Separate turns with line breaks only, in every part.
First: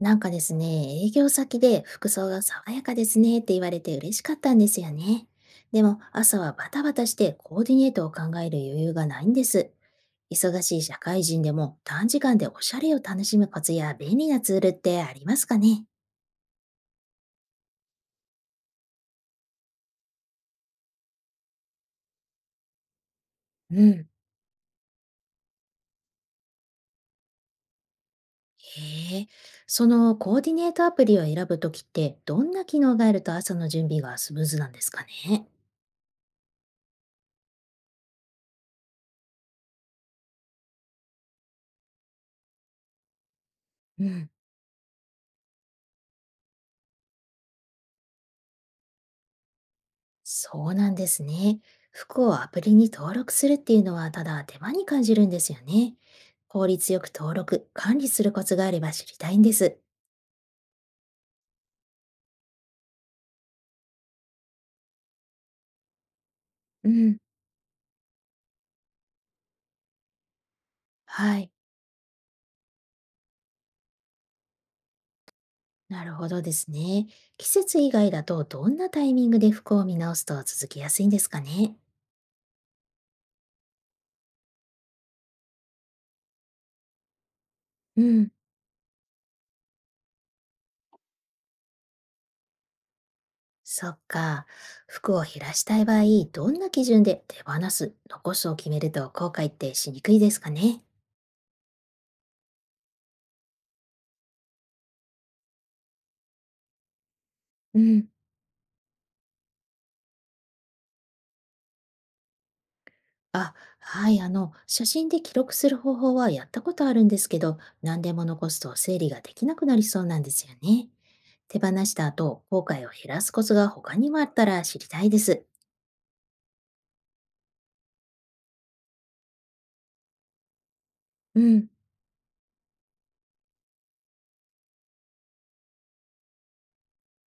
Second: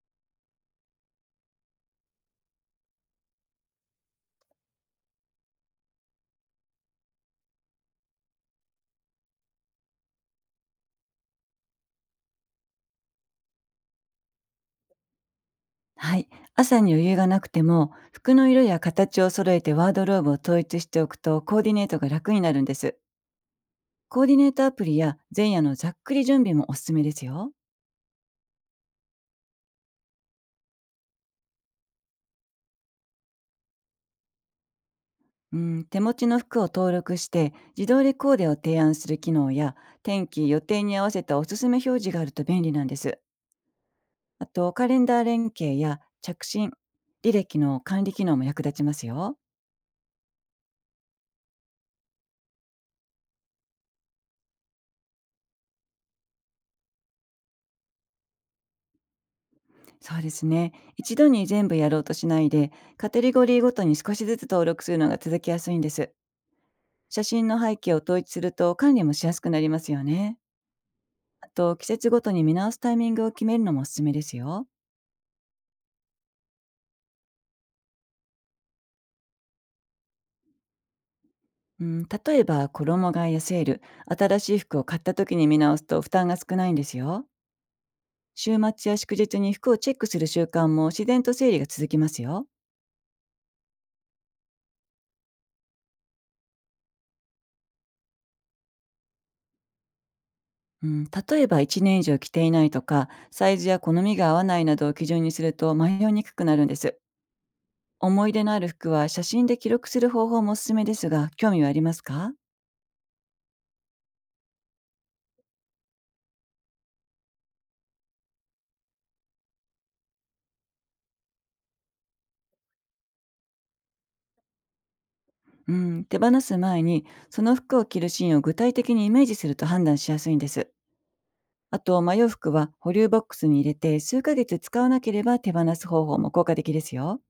なんかですね、営業先で服装が爽やかですねって言われて嬉しかったんですよね。でも朝はバタバタしてコーディネートを考える余裕がないんです。忙しい社会人でも短時間でおしゃれを楽しむコツや便利なツールってありますかね？
はい。朝に余裕がなくても、服の色や形を揃えてワードローブを統一しておくと、コーディネートが楽になるんです。
うん。
コーディネートアプリや前夜のざっくり準備もおすすめですよ。
へえ、そのコーディネートアプリを選ぶときってどんな機能があると朝の準備がスムーズなんですかね？
うん、手持ちの服を登録して、自動でコーデを提案する機能や、天気、予定に合わせたおすすめ表示があると便利なんです。
うん。
あと、カレンダー連携や着信、履歴の管理機能も役立ちますよ。
そうなんですね。服をアプリに登録するっていうのはただ手間に感じるんですよね。効率よく登録、管理するコツがあれば知りたいんです。
そうですね。一度に全部やろうとしないで、カテゴリーごとに少しずつ登録するのが続きやすいんです。
うん。
写真の背景を統一すると管理もしやすくなりますよね。
は
あ
い。
と、季節ごとに見直すタイミングを決めるのもおすすめですよ。
なるほどですね。季節以外だとどんなタイミングで服を見直すと続きやすいんですかね。
うん、例えば、衣替えやセール、新しい服を買った時に見直すと負担が少ないんですよ。
うん。
週末や祝日に服をチェックする習慣も自然と整理が続きますよ。
そっか。服を減らしたい場合、どんな基準で手放す、残すを決めると後悔ってしにくいですかね。
うん、例えば1年以上着ていないとか、サイズや好みが合わないなどを基準にすると迷いにくくなるんです。
うん。
思い出のある服は写真で記録する方法もおすすめですが、興味はありますか？
あ、はい、写真で記録する方法はやったことあるんですけど、何でも残すと整理ができなくなりそうなんですよね。手放した後、後悔を減らすコツが他にもあったら知りたいです。
うん、手放す前にその服を着るシーンを具体的にイメージすると判断しやすいんです。
うん。
あと迷う服は保留ボックスに入れて数ヶ月使わなければ手放す方法も効果的ですよ。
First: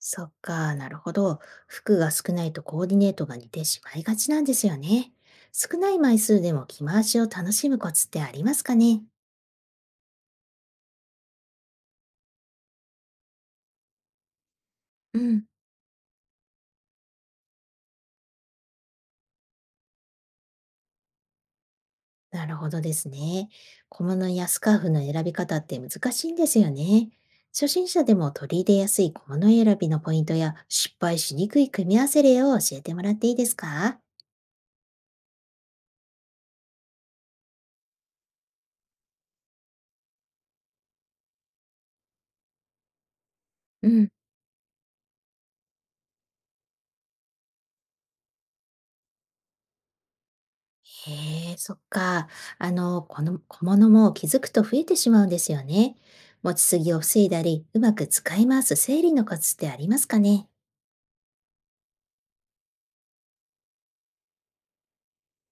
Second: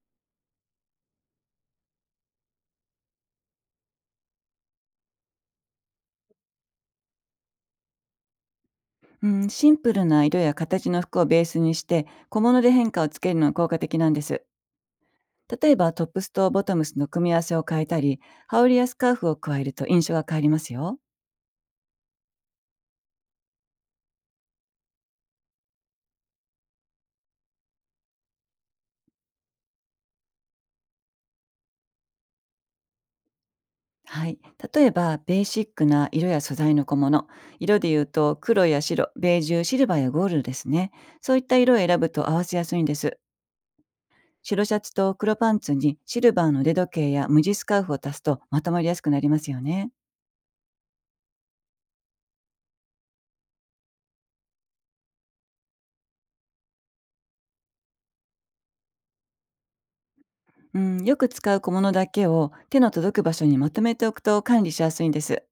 そっか、なるほど。服が少ないとコーディネートが似てしまいがちなんですよね。少ない枚数でも着回しを楽しむコツってありますかね？
うん、シンプルな色や形の服をベースにして小物で変化をつけるのが効果的なんです。
うん。
例えばトップスとボトムスの組み合わせを変えたり羽織やスカーフを加えると印象が変わりますよ。
なるほどですね。小物やスカーフの選び方って難しいんですよね。初心者でも取り入れやすい小物選びのポイントや失敗しにくい組み合わせ例を教えてもらっていいですか？
はい、例えばベーシックな色や素材の小物、色でいうと黒や白、ベージュ、シルバーやゴールドですね。そういった色を選ぶと合わせやすいんです。
うん、
白シャツと黒パンツにシルバーの腕時計や無地スカーフを足すとまとまりやすくなりますよね。
へえ、そっか。この小物も気づくと増えてしまうんですよね。持ちすぎを防いだり、うまく使い回す整理のコツってありますかね？
うん、よく使う小物だけを手の届く場所にまとめておくと管理しやすいんです。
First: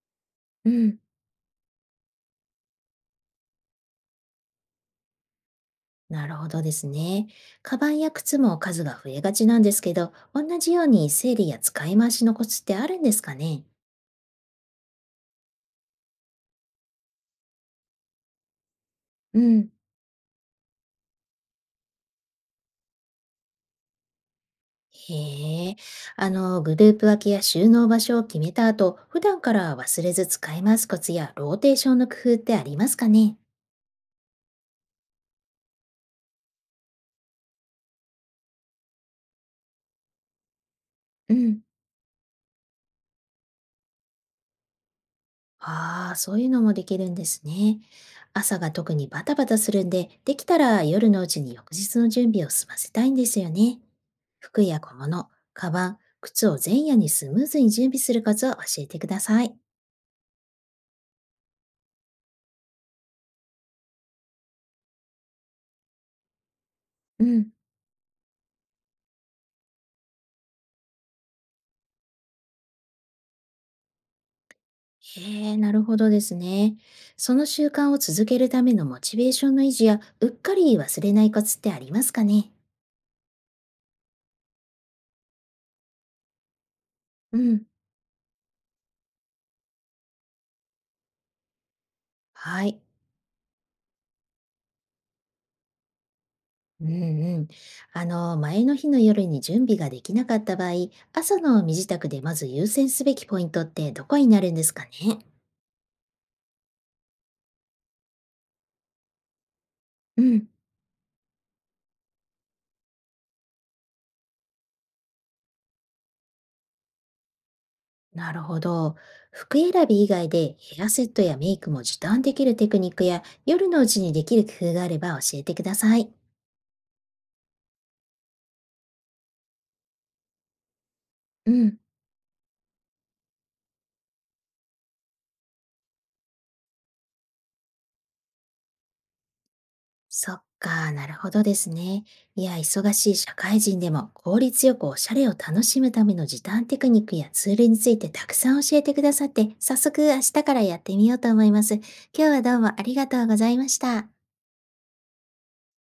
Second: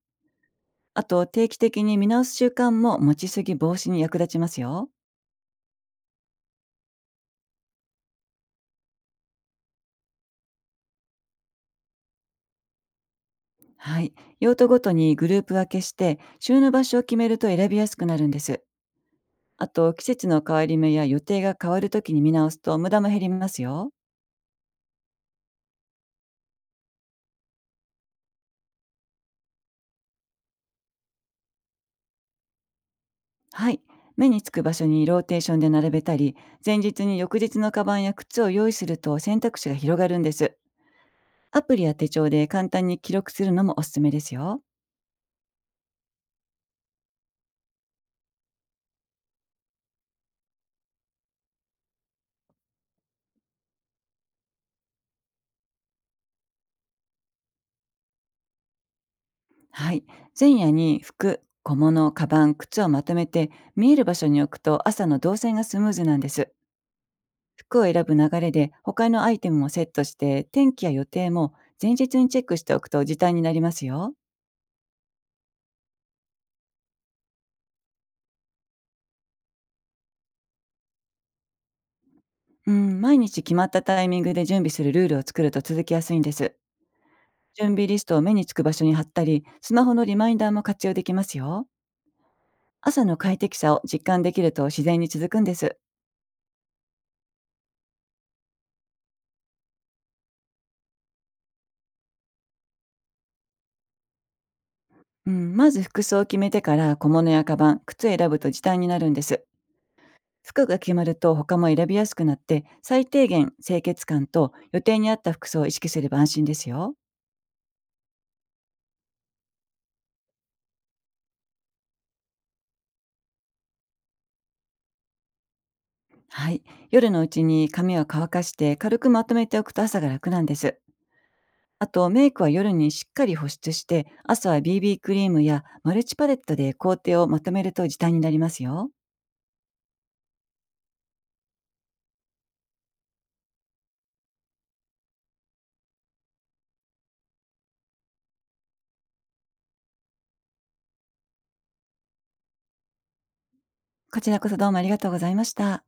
うん。
あと定期的に見直す習慣も持ちすぎ防止に役立ちますよ。
なるほどですね。カバンや靴も数が増えがちなんですけど、同じように整理や使い回しのコツってあるんですかね？
はい。用途ごとにグループ分けして、収納場所を決めると選びやすくなるんです。
う
あ
ん、
と、季節の変わり目や予定が変わるときに見直すと無駄も減りますよ。
へえ。グループ分けや収納場所を決めた後、普段から忘れず使い回すコツやローテーションの工夫ってありますかね？
はい。目につく場所にローテーションで並べたり、前日に翌日のカバンや靴を用意すると選択肢が広がるんです。
うん。
アプリや手帳で簡単に記録するのもおすすめですよ。
ああ、そういうのもできるんですね。朝が特にバタバタするんで、できたら夜のうちに翌日の準備を済ませたいんですよね。服や小物、カバン、靴を前夜にスムーズに準備するコツを教えてください。
はい。前夜に服、小物、カバン、靴をまとめて見える場所に置くと朝の動線がスムーズなんです。
うん。
服を選ぶ流れで他のアイテムもセットして天気や予定も前日にチェックしておくと時短になりますよ。
へえ、なるほどですね。その習慣を続けるためのモチベーションの維持や、うっかり忘れないコツってありますかね？
うん、毎日決まったタイミングで準備するルールを作ると続きやすいんです。
うん。
準備リストを目につく場所に貼ったり、スマホのリマインダーも活用できますよ。
はい。
朝の快適さを実感できると自然に続くんです。
うん。うん。前の日の夜に準備ができなかった場合、朝の身支度でまず優先すべきポイントってどこになるんですかね？
うん、まず服装を決めてから小物やカバン、靴を選ぶと時短になるんです。
うん。
服が決まると他も選びやすくなって、最低限清潔感と予定に合った服装を意識すれば安心ですよ。
なるほど。服選び以外でヘアセットやメイクも時短できるテクニックや夜のうちにできる工夫があれば教えてください。
はい。夜のうちに髪は乾かして軽くまとめておくと朝が楽なんです。
うん。
あとメイクは夜にしっかり保湿して朝は BB クリームやマルチパレットで工程をまとめると時短になりますよ。
そっか、なるほどですね。いや、忙しい社会人でも効率よくおしゃれを楽しむための時短テクニックやツールについてたくさん教えてくださって、早速明日からやってみようと思います。今日はどうもありがとうございました。
こちらこそどうもありがとうございました。